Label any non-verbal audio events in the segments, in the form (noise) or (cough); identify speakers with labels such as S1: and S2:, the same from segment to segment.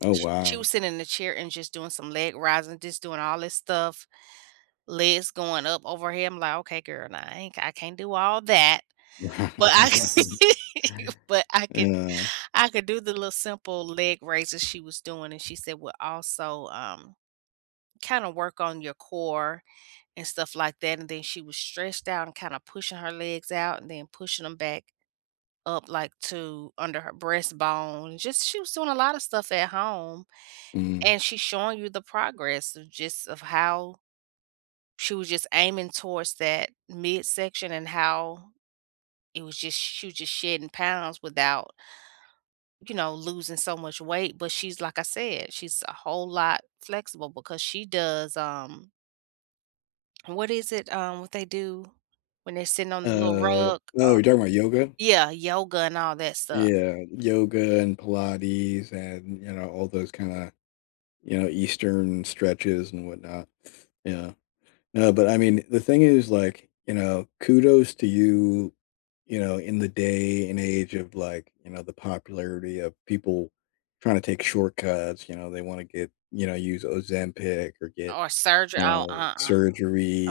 S1: Oh,
S2: Sh she
S1: wow.
S2: was sitting in the chair and just doing some leg rising, just doing all this stuff. Legs going up over here, I'm like, "Okay, girl, now I ain't I can't do all that," but, I
S1: (laughs)
S2: (laughs) but, I could
S1: Yeah.
S2: I could do the little, simple leg raises she was doing, and she said, well, "Also, um, kinda work on your core, and stuff like that, and then she was stretched out and, kinda pushing her legs out and then pushing 'em back up, like, to, under her breastbone, just she was doing a lotta stuff at home,
S1: Mm.
S2: and she's showing you the progress of just of how she was just aiming towards that midsection, and how, it was just she was just shedding pounds without you know, losing so much weight, but she's like I said, she's a whole lot flexible, because she does, um what is it? Um, what they do when they sitting on the little
S1: Uh,
S2: rug, um
S1: oh, you're talking about yoga?
S2: yeah, yoga and all that stuff.
S1: Yeah, yoga and Pilates and, you know, all those kinda, you know, eastern stretches, and whatnot. Yeah. No, but, I mean, the thing is, like, you know, kudos to you, you know, in the day and age of, like, you know, the popularity of people tryna take shortcuts, you know, they wanna get you know, use Ozempic or get,
S2: Or surgery
S1: you
S2: oh,
S1: know,
S2: uh-uh.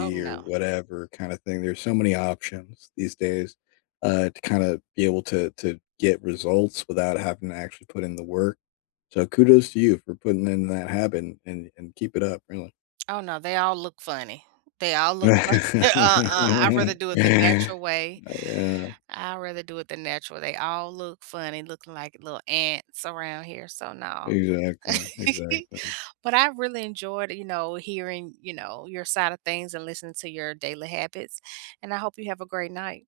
S2: Oh,
S1: or
S2: no.
S1: whatever kind of thing, there's so many options these days, uh, to kinda be able to to get results without having to actually put in the work. So, kudos to you for putting in that habit and and keep it up, really.
S2: Oh, no, they all look funny, they all look funn (chuckles) uh-uh, I'd rather
S1: (laughs)
S2: do it the natural way.
S1: But, yeah.
S2: I'd rather do it the natural they all look funny looking like little ants around here, so, no.
S1: Exactly,
S2: (chuckles)
S1: exactly.
S2: But, I really enjoyed, you know, hearing, you know, your side a things, and listening to your daily habits, and I hope you have a great night.